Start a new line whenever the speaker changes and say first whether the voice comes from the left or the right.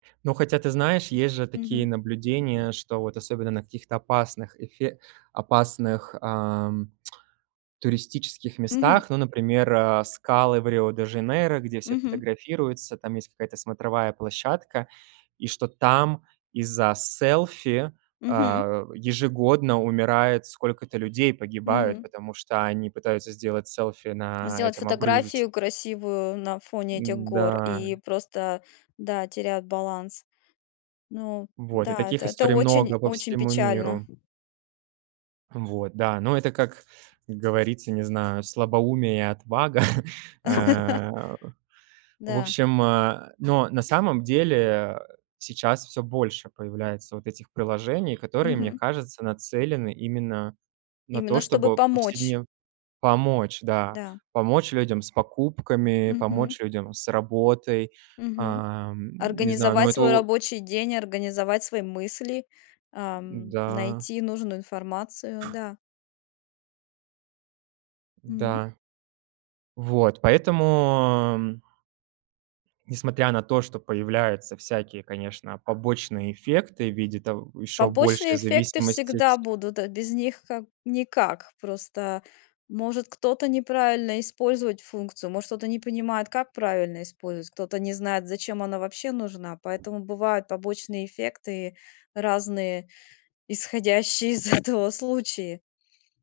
right: Но хотя, ты знаешь, есть же такие
left: Мгм.
right: наблюдения, что вот особенно на каких-то опасных эфе опасных, ам, туристических
left: Мгм.
right: местах, ну, например, э, скалы в Рио-де-Жанейро, где все
left: Мгм.
right: фотографируются, там есть какая-то смотровая площадка, и что там из-за селфи,
left: Мгм.
right: а, ежегодно умирает сколько-то людей, погибают,
left: М.
right: потому что они пытаются сделать селфи на
left: Сделать
right: этом обрывист
left: фотографию красивую на фоне этих гор
right: Н-да.
left: и просто, да, теряют баланс. Ну
right: Вот, и
left: да,
right: таких
left: это это
right: историй
left: очень
right: много по
left: очень
right: всему
left: печально.
right: миру. Вот, да. Но это, как говорится, не знаю, слабоумие и отвага. Э, в
left: Да.
right: общем, э, но на самом деле сейчас всё больше появляется вот этих приложений, которые, мне
left: Мгм.
right: кажется, нацелены именно на то,
left: Именно чтобы
right: чтобы
left: помочь.
right: повседн помочь, да,
left: Да.
right: помочь людям с покупками,
left: Мгм.
right: помочь людям с работой.
left: Мгм,
right: Ам, не знаю, но
left: организовать
right: это
left: свой
right: о
left: рабочий день, организовать свои мысли, ам,
right: М-да.
left: найти нужную информацию, да. М.
right: Да. Вот поэтому, м Несмотря на то, что появляются всякие, конечно, побочные эффекты в виде то ещё больше
left: Побочные эффекты
right: зависимость, э,
left: всегда
right: ть
left: будут, э, без них как никак. Просто, может, кто-то неправильно использовать функцию, может, кто-то не понимает, как правильно использовать, кто-то не знает, зачем она вообще нужна, поэтому бывают побочные эффекты разные, исходящие из этого случаи.